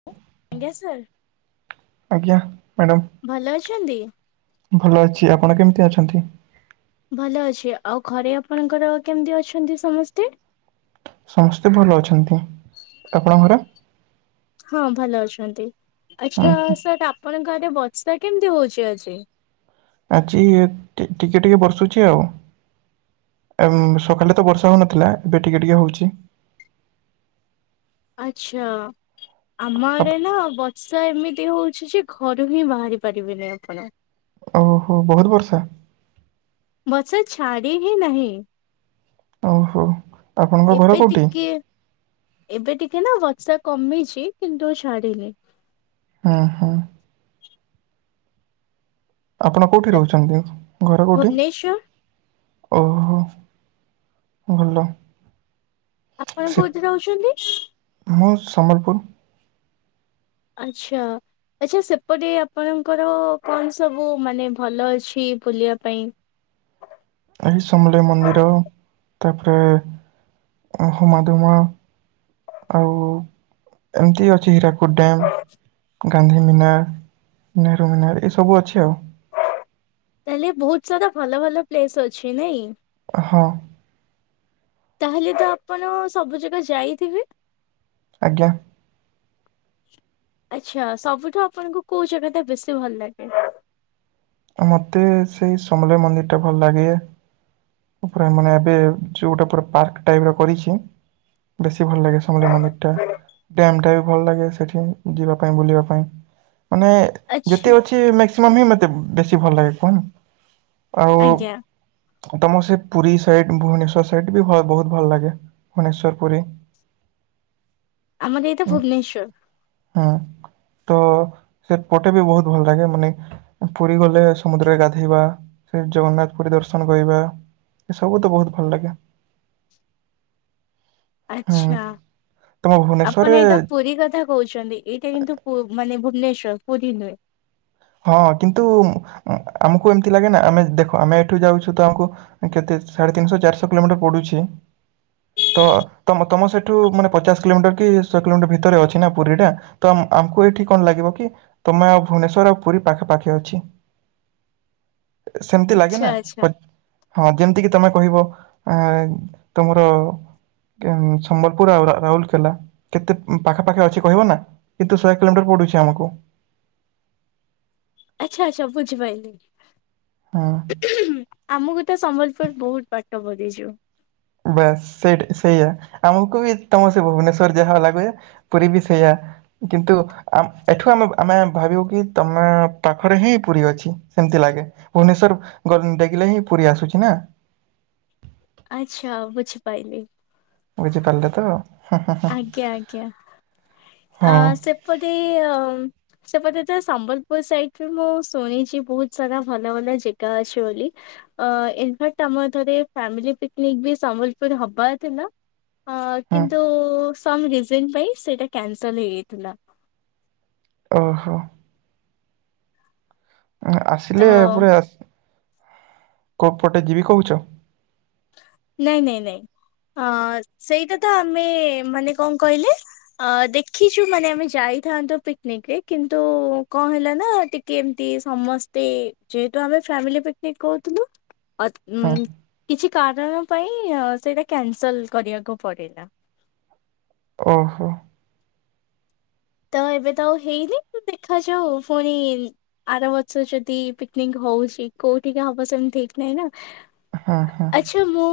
ହ [inaudible] ଆଜ୍ଞା ସାର୍। ଆଜ୍ଞା ମ୍ୟାଡ଼ାମ୍। ଭଲ ଅଛନ୍ତି? ଭଲ ଅଛି, ଆପଣ କେମିତି ଅଛନ୍ତି? ଭଲ ଅଛି, ଆଉ ଘରେ ଆପଣଙ୍କର କେମିତି ଅଛନ୍ତି ସମସ୍ତେ? ସମସ୍ତେ ଭଲ ଅଛନ୍ତି, ଆପଣଙ୍କ ଘରେ? ହଁ, ଭଲ ଅଛନ୍ତି, ଉଁ ଆଚ୍ଛା ହୁଁ ସାର୍ ଆପ୍ ଆପଣଙ୍କ ଆଡେ ବର୍ଷା କେମିତି ହଉଛି ଆଜି? ଆଜି ଟିକେ, ଟିକେ ବର୍ଷୁଛି ଆଉ। ଏମ ସକାଳେ ତ ବର୍ଷା ହଉନଥିଲା, ଏବେ ଟିକେ, ଟିକେ ହଉଛି। ଆଚ୍ଛା। ଆମ ଆଡେ ଆପ- ନା ବର୍ଷା ଏମିତି ହଉଛି ଯେ ଘରୁ ହିଁ ବାହାରି ପାରିବେନି ଆପଣ। ଓହୋଃ ବହୁତ ବର୍ଷା? ବର୍ଷା ଛାଡ଼ି ହିଁ ନାହିଁ। ଓହୋ ଆପଣଙ୍କ ଘର ଏବେ କୋଉଠି? ଟିକେ ଏବେ ଟିକେ ନା ବର୍ଷା କମିଛି କିନ୍ତୁ ଛାଡିନି। ଉଁ ହୁଁ। ଆପଣ କୋଉଠି ରହୁଛନ୍ତି ଘର କୋଉଠି? ଭୁବନେଶ୍ଵର ଓହୋ ଭଲ। ଆପଣ ସେ କୋଉଠି ରହୁଚନ୍ତି? ମୁଁ ସମ୍ବଲପୁର। ଆଛା। ଆଚ୍ଛା ସେପଟେ ଆପଣଙ୍କର କଣ ସବୁ ମାନେ ଭଲ ଅଛି ବୁଲିବା ପାଇଁ। ଆଗେ ସମଲେଇ ମନ୍ଦିର ତାପରେ ହୁମାଦୁମା। ଆଉ ଏମତି ଅଛି ହୀରା କୁଦ ଡ୍ୟାମ୍ ଗାନ୍ଧୀ ମିନାର, ନେହେରୁ ମିନାର, ଏସବୁ ଅଛି ଆଉ। ତାହେଲେ ବହୁତ ସାରା ଭଲ ଭଲ ପ୍ଲେସ ଅଛି ନାଇଁ। ହଁ। ତାହେଲେ ତ ଆପଣ ସବୁ ଜାଗା ଯାଇଥିବେ? ଆଜ୍ଞା। ଆଚ୍ଛା ସବୁଠୁ ଆପଣଙ୍କୁ କଉଜାଗାଟା ଆପଣଙ୍କୁ ବେଶୀ ଭଲ ଲାଗେ? ମତେ ସେଇ ସମଲେଇ ମନ୍ଦିର ଟା ଭଲ ଲାଗେ। ପୂରା ମାନେ ଏବେ ଯୋଉଟା ପୁରା ପାର୍କ ଟାଇପ ର କରିଛି ବେଶୀ ଭଲ ଲାଗେ ସମଲେଇ ମନ୍ଦିର ଟା। ଡ୍ୟାମ୍ ଟା ବି ଭଲ୍ ଲାଗେ ସେଠି ଯିବା ପାଇଁ ବୁଲିବା ପାଇଁ, ମାନେ ଆଚ୍ଛା। ଯେତେ ଅଛି ମ୍ୟାକ୍ସିମମ୍ ହିଁ ମତେ ବେଶୀ ଭଲ୍ ଲାଗେ [unintelligible] ଆଉ ଆଜ୍ଞା ତମର ସେ ପୁରୀ ସାଇଟ୍ ଭୁବନେଶ୍ଵର ସାଇଟ୍ ବି ବହୁତ୍ ଭଲ ଲାଗେ ଭୁବନେଶ୍ଵର ପୁରୀ। ଆମର ଏଇତା ଭୁବନେଶ୍ୱର୍। ଉଁ ତ ସେପଟେ ବି ବହୁତ୍ ଭଲ୍ ଲାଗେ ମାନେ ପୁରୀ ଗଲେ ସମୁଦ୍ରରେ ଗାଧେଇବା [unintelligible] ଜଗନ୍ନାଥ ପୁରୀ ଦର୍ଶନ କରିବା। ଏସବୁ ତ ବହୁତ୍ ଭଲ ଲାଗେ। ହୁଁ ଆଚ୍ଛା ତମ ଭୁବନେଶ୍ଵରରେ ଆପଣ ଏଇତା ପୁରୀ କଥା କହୁଚନ୍ତି ଏଇଟା କିନ୍ତୁ ପୁ ମାନେ ଭୁବନେଶ୍ଵର ପୁରୀ ନୁହେଁ। ହଁ କିନ୍ତୁ ଆମ୍କୁ ଏମ୍ତି ଲାଗେ ନା ଆମେ ଦେଖ ଆମେ ଏଠୁ ଯାଉଚୁ ତ ଆମକୁ କେତେ ସାଢ଼େ ତିନିଶହ ଚାରିଶହ କିଲୋମିଟର ପଡୁଛି ତ ତମ-ତମ ସେଠୁ ମାନେ ପଚାଶ କିଲୋମିଟର କି ଶହେ କିଲୋମିଟର ଭିତରେ ଅଛି ନା ପୁରୀଟା। ତ ଆମକୁ ଏଇଠି କଣ ଲାଗିବ କି ତମେ ଆଉ ଭୁବନେଶ୍ଵର ପୁରୀ ପାଖାପାଖି ଅଛି ସେମ୍ତି ଲାଗେ ଆଚ୍ଛା ନା ଆଚ୍ଛା [unintelligible] ହଁ ଯେମ୍ତି କିି ତମେ କହିବ ଆଁ ତମର ସମ୍ବଲପୁର ଆଉ ରାଉଲକେଲା କେତେ ପାଖାପାଖି ଅଛି କହିବ ନା? କିନ୍ତୁ ଶହେ କିଲୋମିଟର ପଡୁଚି ଆମକୁ। ଆଚ୍ଛା-ଆଚ୍ଛା ବୁଝିପାଇଲି। ହୁଁ। ଆମୁକୁ ତ ସମ୍ବଲପୁର ବହୁତ୍ ବାଟ ପଡିଯିବ। ବାସ୍ ସେଟା ସେଇଆ ଆମକୁ ବି ତମ ସେ ଭୁବନେଶ୍ଵର ଯାହା [unintelligible] ପୁରୀ ବି ସେଇଆ, କିନ୍ତୁ ଆମ୍ ଏଠୁ ଆମେ-ଆମେ ଭାବିବୁ କି ତମ ପାଖରେ ହିଁ ପୁରୀ ଅଛି ସେମ୍ତି ଲାଗେ। ଭୁବନେଶ୍ଵର [unintelligible] ହିଁ ପୁରୀ ଆସୁଚି ନା। ଆଚ୍ଛା ବୁଝିପାଇଲି। ବୁଝିପାରିଲେ ତ? ଆଜ୍ଞା-ଆଜ୍ଞା ହଁ ଆ ସେପଟେ ଅ ସେପଟେ ତ ସମ୍ବଲପୁର ସାଇଡ୍ ରେ ମୁଁ ଶୁଣିଛି ବହୁତ୍ ସାରା ଭଲ-ଭଲ ଯେଗା ଅଛି ବୋଲି। ଅ [unintelligible] ଆମର ଥରେ ଫ୍ୟାମିଲୀ ପିକନିକ୍ ବି ସମ୍ବଲପୁର ହବାର ଥିଲା ହଁ କିନ୍ତୁ [unintelligible] ପାଇଁ ସେଇଟା [unintelligible] ହେଇଯାଇଥିଲା। ଓହୋ। ହଁ ତ ଆସିଲେ ପରେ [unintelligible] କୋଉ ପଟେ ଯିବି କହୁଚ? ନାଇଁ-ନାଇଁ-ନାଇଁ ଅ ସେଇଟା ତ ଆମେ ମାନେ କଣ କହିଲେ ଅ ଦେଖିଚୁ ମାନେ ଆମେ ଯାଇଥାନ୍ତୁ ପିକନିକ୍ ରେ କିନ୍ତୁ କଣ ହେଲା ନା ଟି କି ଏମ୍ତି ସମସ୍ତେ ଯେହେତୁ ଆମେ ଫ୍ୟାମିଲି ପିକନିକ୍ କହୁଥିଲୁ ହଁ ଉଁ କିଛି କାରଣ ପାଇଁ ସେଇଟା କ୍ୟାନସଲ୍ କରିବାକୁ ପଡ଼ିଲା। ଓହୋ। ତ ଏବେ ତ ଆଉ ହେଇନି ଦେଖାଯାଉ ଫୁଣି ଆରବର୍ଷ ଯଦି ପିକନିକ୍ ହଉଚି କୋଉଠିକି ହବ ସେମ୍ତି ଠିକ୍ ନାହିଁ ନା। ହଁ-ହଁ। ଆଚ୍ଛା ମୁଁ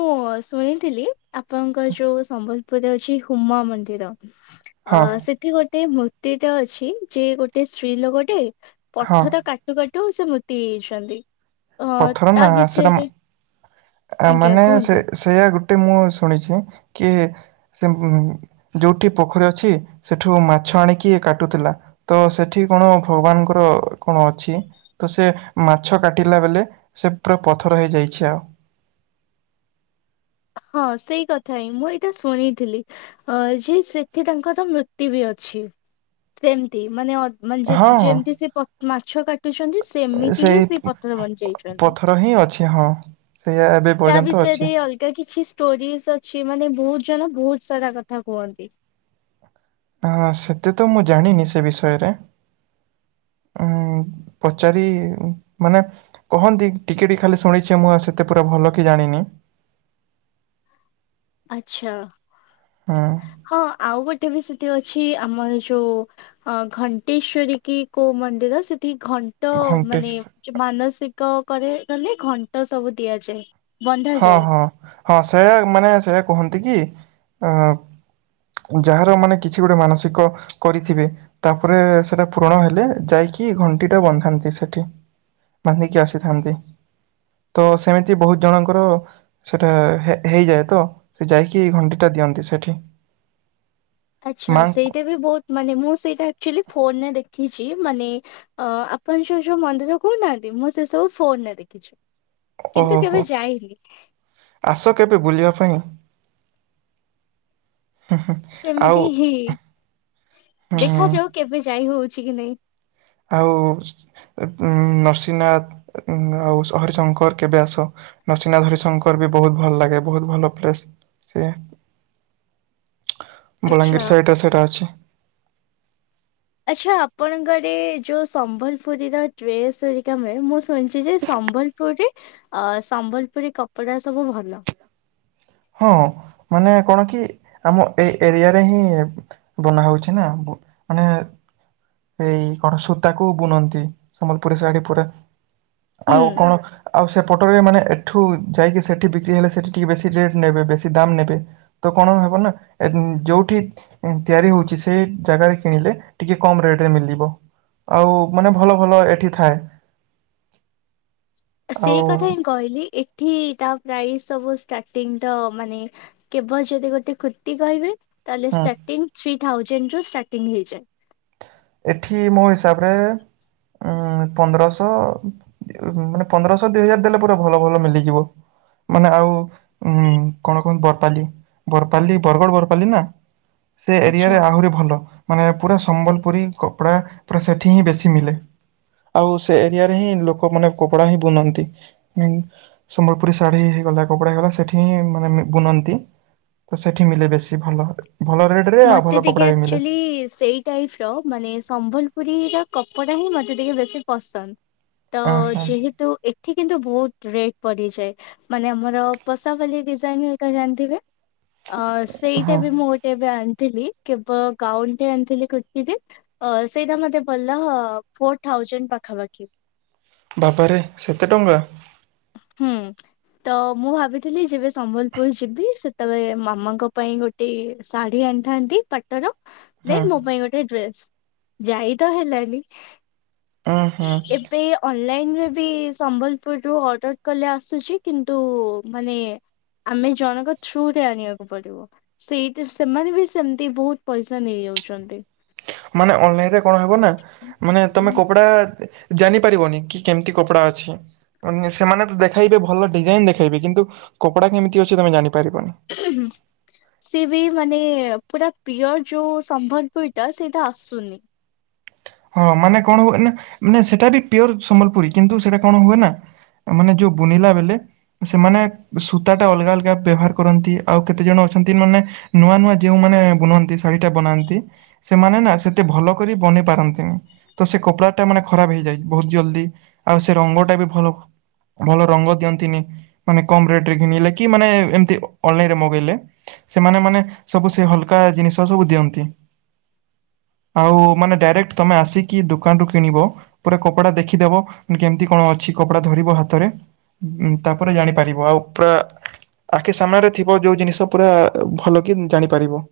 ଶୁଣିଥିଲି ଆପଣଙ୍କ ଯୋଉ ସମ୍ବଲପୁରରେ ଅଛି ହୁମ ମନ୍ଦିର। ଅ ହଁ ସେଠି ଗୋଟେ ମୂର୍ତ୍ତିଟେ ଅଛି, ଯେ ଗୋଟେ ସ୍ତ୍ରୀ ଲୋକଟେ ହଁ [unintelligible] କାଟୁ-କାଟୁ ସେ ମୂର୍ତ୍ତି ହେଇଯାଇଛନ୍ତି। ଅ ପଥର ନା ତା ସେଇଟା ବିଷୟରେ ଆ ଆଜ୍ଞା ମାନେ ସେ କୁହନ୍ତୁ। ସେଇୟା ଗୋଟେ ମୁଁ ଶୁଣିଛି କି ସେ ଯୋଉଠି ପୋଖରୀ ଅଛି ସେଠୁ ମାଛ ଆଣିକି କାଟୁଥିଲା। ତ ସେଠି କଣ ଭଗବାନଙ୍କର କଣ ଅଛି ତ ସେ ମାଛ କାଟିଲା ବେଲେ ସେ ପୁରା ପଥର ହେଇଯାଇଛି ଆଉ। ହଁ ସେଇ କଥା ହିଁ। ମୁଁ ଏଇଟା ଶୁଣିଥିଲି। ଅ ଯେ ସେଠି ତାଙ୍କର ତ ମୃତ୍ୟୁ ବି ଅଛି ସେମତି ମାନେ ଅ ମାନେ ଯେ ହଁ ହଁ ଯେମିତି ସେ ପ ମାଛ କାଟି କାଟୁଛନ୍ତି ସେମିତି ହିଁ ସେଇ ସେ ପଥର ବଞ୍ଚେଇଛନ୍ତି। ପଥର ହିଁ ଅଛି ହଁ। ସେଇଆ ଏବେ ତା ପର୍ଯ୍ୟନ୍ତ ବିଷୟରେ ଅଛି। [unintelligible] କିଛି ଷ୍ଟୋରିଜ ଅଛି ମାନେ ବହୁତ ଜଣ ବହୁତ ସାରା କଥା କୁହନ୍ତି। ହଁ ସେତେ ତ ମୁଁ ଜାଣିନି ସେ ବିଷୟରେ। ଉଁ ପଚାରି ମାନେ କହନ୍ତି ଟିକେ ଟିକେ ଖାଲି ଶୁଣିଛି ମୁଁ ଆଉ ସେତେ ପୁରା ଭଲ କି ଜାଣିନି। ଆଚ୍ଛା। ହୁଁ। ହଁ ଆଉ ଗୋଟେ ବି ସେଠି ଅଛି ଆମ ଯୋଉ ଅ ଘଣ୍ଟେଶ୍ଵରୀ କି କୋଉ ମନ୍ଦିର ସେଠି ଘ ତ ଘଣ୍ଟେଶ ମାନେ ମାନସିକ କରେ ମାନେ ଘଣ୍ଟ ସବୁ ଦିଆଯାଏ। ବନ୍ଧାଯାଏ। [unintelligible] ଯାହାର ମାନେ କିଛି ଗୋଟେ ମାନସିକ କରିଥିବେ। ତାପରେ ସେଟା ପୂରଣ ହେଲେ ଯାଇକି ଘଣ୍ଟିଟା ବନ୍ଧାନ୍ତି ସେଇଠି। ବାନ୍ଧିକି ଆସିଥାନ୍ତି ତ ସେମିତି ବହୁତ ଜଣକ କର ସେଇଟା ହେଇଯାଏ ତ ସେ ଯାଇକି ଘଣ୍ଟିଟା ଦିଅନ୍ତି ସେଠି। ଆଚ୍ଛା ମାଙ୍କ ସେଇଟା ବି ବହୁତ ମାନେ ମୁଁ ସେଇଟା ଆକଚୁଆଲି ଫୋନରେ ଦେଖିଛି ମାନେ ଅ ଆପଣଯୋଉ ଯୋଉ ମନ୍ଦିର କହୁନାହାନ୍ତି ମୁଁ ସେ ସବୁ ଫୋନରେ ଦେଖିଛି। କିନ୍ତୁ ଓହୋ କେବେ ଯାଇନି। ଆସ କେବେ ବୁଲିବା ପାଇଁ। ହୁଁ ହୁଁ ଆଉ ସେମିତି ହି ହୁଁ। ଦେଖାଯାଉ କେବେ ଯାଇ ହଉଛି କି ନାଇଁ। ଆଉ ଉ ନରସିଂନାଥ ଆଉ ହରିଶଙ୍କର କେବେ ଆସ। ନରସିଂନାଥ ହରିଶଙ୍କର ବି ବହୁତ ଭଲ ଲାଗେ ବହୁତ ଭଲ ପ୍ଲେସ ସିଏ। ଆଚ୍ଛା ବଲାଙ୍ଗୀର ସାଇଡ଼ଟା ସେଟା ଅଛି। ଆଚ୍ଛା ଆପଣଙ୍କ ଆଡେ ଯୋଉ ସମ୍ବଲପୁରୀର ଡ୍ରେସ୍ ହେରିକା ମିଳେ। ମୁଁ ଶୁଣିଛି ଯେ ସମ୍ବଲ କୋଉଠି? ଅ ସମ୍ବଲପୁରୀ କପଡା ସବୁ ଭଲ। ହଁ ମାନେ କଣ କି ଆମ ଏଇ ଏରିଆରେ ହିଁ। ବନାହଉଛି ନା ମାନେ। ଏଇ କଣ ସୂତାକୁ [unintelligible] ସମ୍ବଲପୁରୀ ସାଡି ପୁରା। ହୁଁ ଆଉ କଣ ଆଉ ସେପଟ ରେ ମାନେ ଏଠୁ ଯାଇକି ସେଠି ବିକ୍ରି ହେଲେ ସେଠି ଟିକେ ବେଶୀ ରେଟ୍ ନେବେ ବେଶୀ ଦାମ୍ ନେବେ। ତ କଣ ହେବ ନା ଯୋଉଠି ତିଆରି ହଉଛି ସେ ଜାଗାରେ କିଣିଲେ ଟିକେ କମ୍ ରେଟ୍ ମିିଲିବ। ଆଉ ମାନେ ଭଲ ଭଲ ଏଠି ଥାଏ। [unintelligible] ଆଉ କେବଳ ଯଦି ଗୋଟେ କୁର୍ତ୍ତୀ କହିବେ ତାହେଲେ ହୁଁ ଷ୍ଟାର୍ଟିଂ ଥ୍ରି ଥାଉଜେଣ୍ଡ ରୁ ଷ୍ଟାର୍ଟିଂ ହେଇଯାଏ। ଏଠି ମୋ ହିସାବରେ ଉଁ ପନ୍ଦରଶହ ମାନେ ପନ୍ଦରଶହ ଦି ହଜାରେ ଦେଲେ ପୁରା ଭଲ ଭଲ ମିଲିଯିବ। ମାନେ ଆଉ ଉଁ କଣ କୁହନ୍ତି ବରପାଲି। ବରପାଲି ବରଗଡ଼ ବରପାଲି ନା? ସେ ଏରିଆରେ ଆଚ୍ଛା ଆହୁରି ଭଲ ମାନେ ପୁରା ସମ୍ବଲପୁରୀ କପଡା ପୁରା ସେଠି ହିଁ ବେଶୀ ମିଲେ। ଆଉ ସେ ଏରିଆରେ ହିଁ ଲୋକମାନେ କପଡା ହିଁ ବୁନନ୍ତି। ସମ୍ବଲପୁରୀ ଶାଢ଼ୀ ହେଇଗଲା କପଡ଼ା ହେଇଗଲା ସେଇଠି ହିଁ ମାନେ ବୁନନ୍ତି। ତ ସେଠି ମିଲେ ବେଶୀ ଭଲ, ଭଲ ରେଟ୍ ରେ ଆଉ ଭଲ କପଡା ବି ମିଲେ। କି ସେଇ ଟାଇପ୍ ର ମାନେ ସମ୍ବଲପୁରୀର କପଡା ହିଁ ମତେ ଟିକେ ବେଶୀ ପସନ୍ଦ। ତ ଅଁ ହଁ ଯେହେତୁ ଏ ଏଠି କିନ୍ତୁ ବହୁତ ରେଟ୍ ପଡିଯାଏ। ମାନେ ଆମର ପଷାପାଲି ଡିଜାଇନ୍ ହେରିକା ଜାଣିଥିବେ? ଅ ସେଇଟା ହଁ ବି ମୁଁ ଗୋଟେ ଏବେ ଆଣିଥିଲି କେବଳ ଗାଉନ୍ ଟେ ଆଣିଥିଲି କୁର୍ତ୍ତି ଟେ ଅ ସେଇଟା ମତେ ପଡ଼ିଲା ଫୋର୍ ଥାଉଜେଣ୍ଡ ପାଖାପାଖି। ବାବାରେ ସେତେ ଟଙ୍କା? ହୁଁ ତ ମୁଁ ଭାବିଥିଲି ଯେବେ ସମ୍ବଲପୁର ଯିବି ସେତେବେଳେ ମାମାଙ୍କ ପାଇଁ ଗୋଟ୍ ଟେ ଶାଢ଼ୀ ଆଣିଥାନ୍ତି ପାଟ ର। ହଁ ଦେନ୍ ମୋ ପାଇଁ ଗୋଟେ ଡ୍ରେସ୍ ଯାଇ ତ ହେଲାନି। ଉଁ ହୁଁ। ଏବେ ଅନଲାଇନିରେ ବି ସମ୍ବଲପୁରରୁ ଅର୍ଡର କଲେ ଆସୁଚି କିନ୍ତୁ ମାନେ ଆମେ ଜଣଙ୍କ ଥ୍ରୁ ରେ ଆଣିଆକୁ ପଡିବ। ସେଇଥିରୁ ସେମାନେ ବି ସେମିତି ବହୁତ୍ ପଇଷା ଇଯାଉଚନ୍ତି। ମାନେ ଅନ୍ ଲାଇନିରେ କଣ ହବ ନା ମାନେ ତମେ କପଡ଼ା ଜାନିପାରିବନି କି କେମିତି କପଡ଼ା ଅଛି। ସେମାନେ ତ ଦେଖେଇବେ ଭଲ ଡିଜାଇନ୍ ଦେଖେଇବେ କିନ୍ତୁ କପଡ଼ା କେମିତି ଅଛି ତମେ ଜାନିପାରିବନି। ଏବ ସିଏ ବି ମାନେ ପୁରା ପିୟର ଯୋଉ ସମ୍ବଲପୁରୀ ଟା ସେଇଟା ଆସୁନି। ହଁ ମାନେ କଣ ହୁଏ ନା ମାନେ ସେଟା ବି ପିୟର୍ ସମ୍ବଲପୁରୀ କିନ୍ତୁ ସେଟା କଣ ହୁଏ ନା? ମାନେ ଯୋଉ ବୁନିଲା ବେଲେ ସେମାନେ ସୂତାଟା ଅଲଗା ଅଲଗା ବ୍ୟବହାର କରନ୍ତି ଆଉ କେତେଜଣ ଅଛନ୍ତି ମାନେ ନୂଆ ନୂଆ ଯେଉଁମାନେ ବୁନନ୍ତି ଶାଢୀଟା ବନାନ୍ତି ସେମାନେ ନା ସେତେ ଭଲ କରି ବନେଇ ପାରନ୍ତିନି। ତ ସେ କପଡା ଟା ମାନେ ଖରାପ ହେଇଯାଏ ବହୁତ୍ ଜଲ୍ଦି ଆଉ ସେ ରଙ୍ଗଟା ବି ଭଲ ଭଲ ରଙ୍ଗ ଦିଅନ୍ତିନି ମାନେ କମ୍ ରେଟରେ କିଣିଲେ କି ମାନେ ଏମିତି ଅନଲାଇନିରେ ମଗେଇଲେ। ସେମାନେ ମାନେ ସବୁ ସେ ହାଲ୍କା ଜିନିଷ ସବୁ ଦିଅନ୍ତି। ଆଉ ମାନେ ଡାଇରେକ୍ଟ ତମେ ଆସିକି ଦୋକାନ ରୁ କିଣିବ। ପୁରା କପଡା ଦେଖିଦବ କେମିତି କଣ ଅଛି କପଡା ଧରିବ ହାତରେ। ତାପରେ ଜାଣିପାରିବ ଆଉ ପୁରା ଆଖି ସାମ୍ନାରେ ଥିବ ଯୋଉ ଜିନିଷ ପୁରା ଭଲ କି ଜାଣିପାରିବ।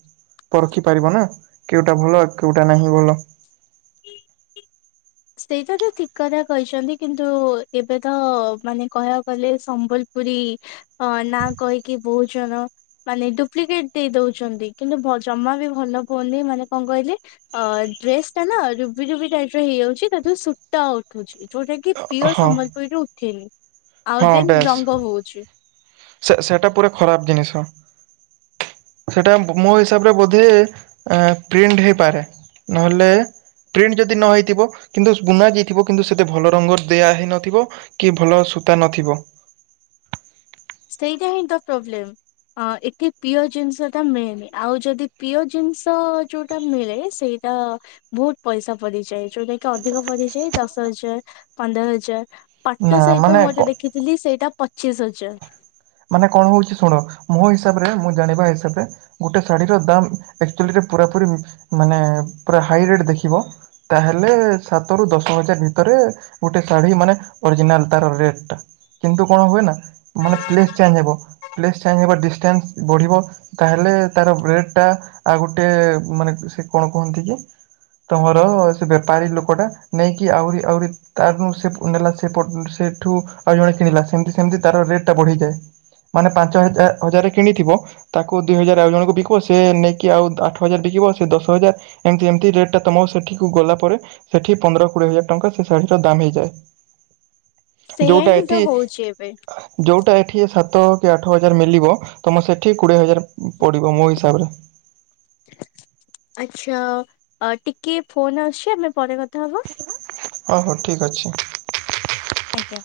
ପରଖି ପାରିବ ନା କେଉଟା ଭଲ କେଉଟା ନାହିଁ ଭଲ। ସେଇଟା ତ ଠିକ୍ କଥା କହିଚନ୍ତି କିନ୍ତୁ ଏବେ ତ ମାନେ କହିଆକୁ ଗଲେ ସମ୍ବଲ୍ ପୁରୀ ଅ ନାଁ କହିକି ବହୁ ଜଣ ମାନେ ଡୁପ୍ଲିକେଟ୍ ଦେଇ ଦଉଚନ୍ତି କିନ୍ତୁ ଜମା ବି ଭଲ ପଡୁନି ମାନେ କଁ କହିଲେ? ଅ ଡ୍ରେସ୍ ଟା ନା ରୁବି ରୁବି ଟାଇପିର ହେଇଯାଉଚି। ଚି ତାଦିହରୁ ସୁତା ଉଠୁଚି ଯୋଉଟା କି ପିୟର୍ ହଁ ସମ୍ବଲପୁରୀରେ ଉଠେନି। ଆଉ ହଁ ଦେନ୍ ବେସ୍। ରଙ୍ଗ ହଉଛି [unintelligible] ସେ ସେଇଟା ପୁରା ଖରାପ ଜିନିଷ। ସେଟା ମୋ ହିସାବରେ ବୋଧେ ଏ ପ୍ରିଣ୍ଟ ହେଇପାରେ? ନହେଲେ ପ୍ରିଣ୍ଟ ଯଦି ନ ହେଇଥିବ, କିନ୍ତୁ ବୁଣା ଯାଇଥିବ, କିନ୍ତୁ ସେତେ ଭଲ ରଙ୍ଗ ଦିଆହେଇନଥିବ କି ଭଲ ସୂତା ନଥିବ। ସେଇଟା ହିଁ ତ ପ୍ରୋବ୍ଲେମ। ହଁ, ଏଠି ପିଓ ଜିନିଷ ଟା ମିଳେନି। ଆଉ ଯଦି ପିଓ ଜିନିଷ ଯୋଉଟା ମିଳେ, ସେଇ ତ ବହୁତ ପଇସା ପଡ଼ିଯାଏ। ଯୋଉଟାକି ଅଧିକ ପଡ଼ିଯାଏ। ଦଶ ହଜାର, ପନ୍ଦର ହଜାର, ନା ପାଟ ସହିତ ମାନେ ମୁଁ କ ଏବେ ଦେଖ ଦେଖିଥିଲି, ସେଇଟା ପଚିଶ୍ ହଜାର। ମାନେ କଣ ହଉଛି ଶୁଣ? ମୋ ହିସାବ ରେ, ମୁଁ ଜାଣିବା ହିସାବରେ ଗୋଟେ ଶାଢୀର ଦାମ୍ ଆଚୁଆଲି ରେ ପୁରାପୁରି ମାନେ ପୁରା ହାଇରେଟ ଦେଖିବ? ତାହେଲେ ସାତରୁ, ଦଶ ହଜାର ଭିତରେ ଗୋଟେ ଶାଢୀ ମାନେ ଅରିଜିନାଲ ତାର ରେଟ ଟା। କିନ୍ତୁ କଣ ହୁଏ ନା ମାନେ ପ୍ଲେସ୍ ଚେଞ୍ଜ ହେବ, ପ୍ଲେସ୍ ଚେଞ୍ଜ ହେବ, ଡିଷ୍ଟାନ୍ସ ବଢ଼ିବ, ତାହେଲେ ତାର ବ୍ରେଡ ଟା, ଆଉ ଗୋଟେ ମାନେ ସେ କଣ କୁହନ୍ତି କି ତମର ସେ ବେପାରୀ ଲୋକ ଟା ନେଇକି ଆହୁରି ଆହୁରି ତ ସେ ନେ ସେ [unintelligible] ସେଠୁ ଆଉ ଜଣେ କିଣିଲା, ସେମିତି ସେମିତି ତାର ରେଟ୍ ଟା ବଢିଯାଏ। ମାନେ ପାଞ୍ଚ ହଜାର ହଜାର କିଣିଥିବ ତାକୁ ଦୁଇ ହଜାର ଆଉ ଜଣଙ୍କୁ ବିକିବ, ସେ ନେଇକି ଆଉ ଆଠ ହଜାର ବିକିବ, ସେ ଦଶ ହଜାର ଏମିତି ଏମିତି ରେଟ ଟା ତମ ସେଠିକୁ ଗଲା ପରେ, ସେଠି ପନ୍ଦର କୋଡିଏ ହଜାର ଟଙ୍କା ସେ ଶାଢୀ ର ଦାମ ହେଇଯାଏ। ସେଇଆ ଯୋଉଟା ହିଁ ତ ଏଠି ହଉଛି ଏବେ। ଯୋଉଟା ଏଠି ସାତ କି ଆଠ ହଜାର ମିଳିବ, ତମ ସେଠି କୋଡ଼ିଏ ହଜାର ପଡ଼ିବ ମୋ ହିସାବରେ। ଆଚ୍ଛା। ଟିକେ ଫୋନ ଆସୁଛି, ଆମେ ପରେ କଥା ହବା? ହଉ, ହଉ, ଠିକ୍ ଅଛି। ଆଜ୍ଞା।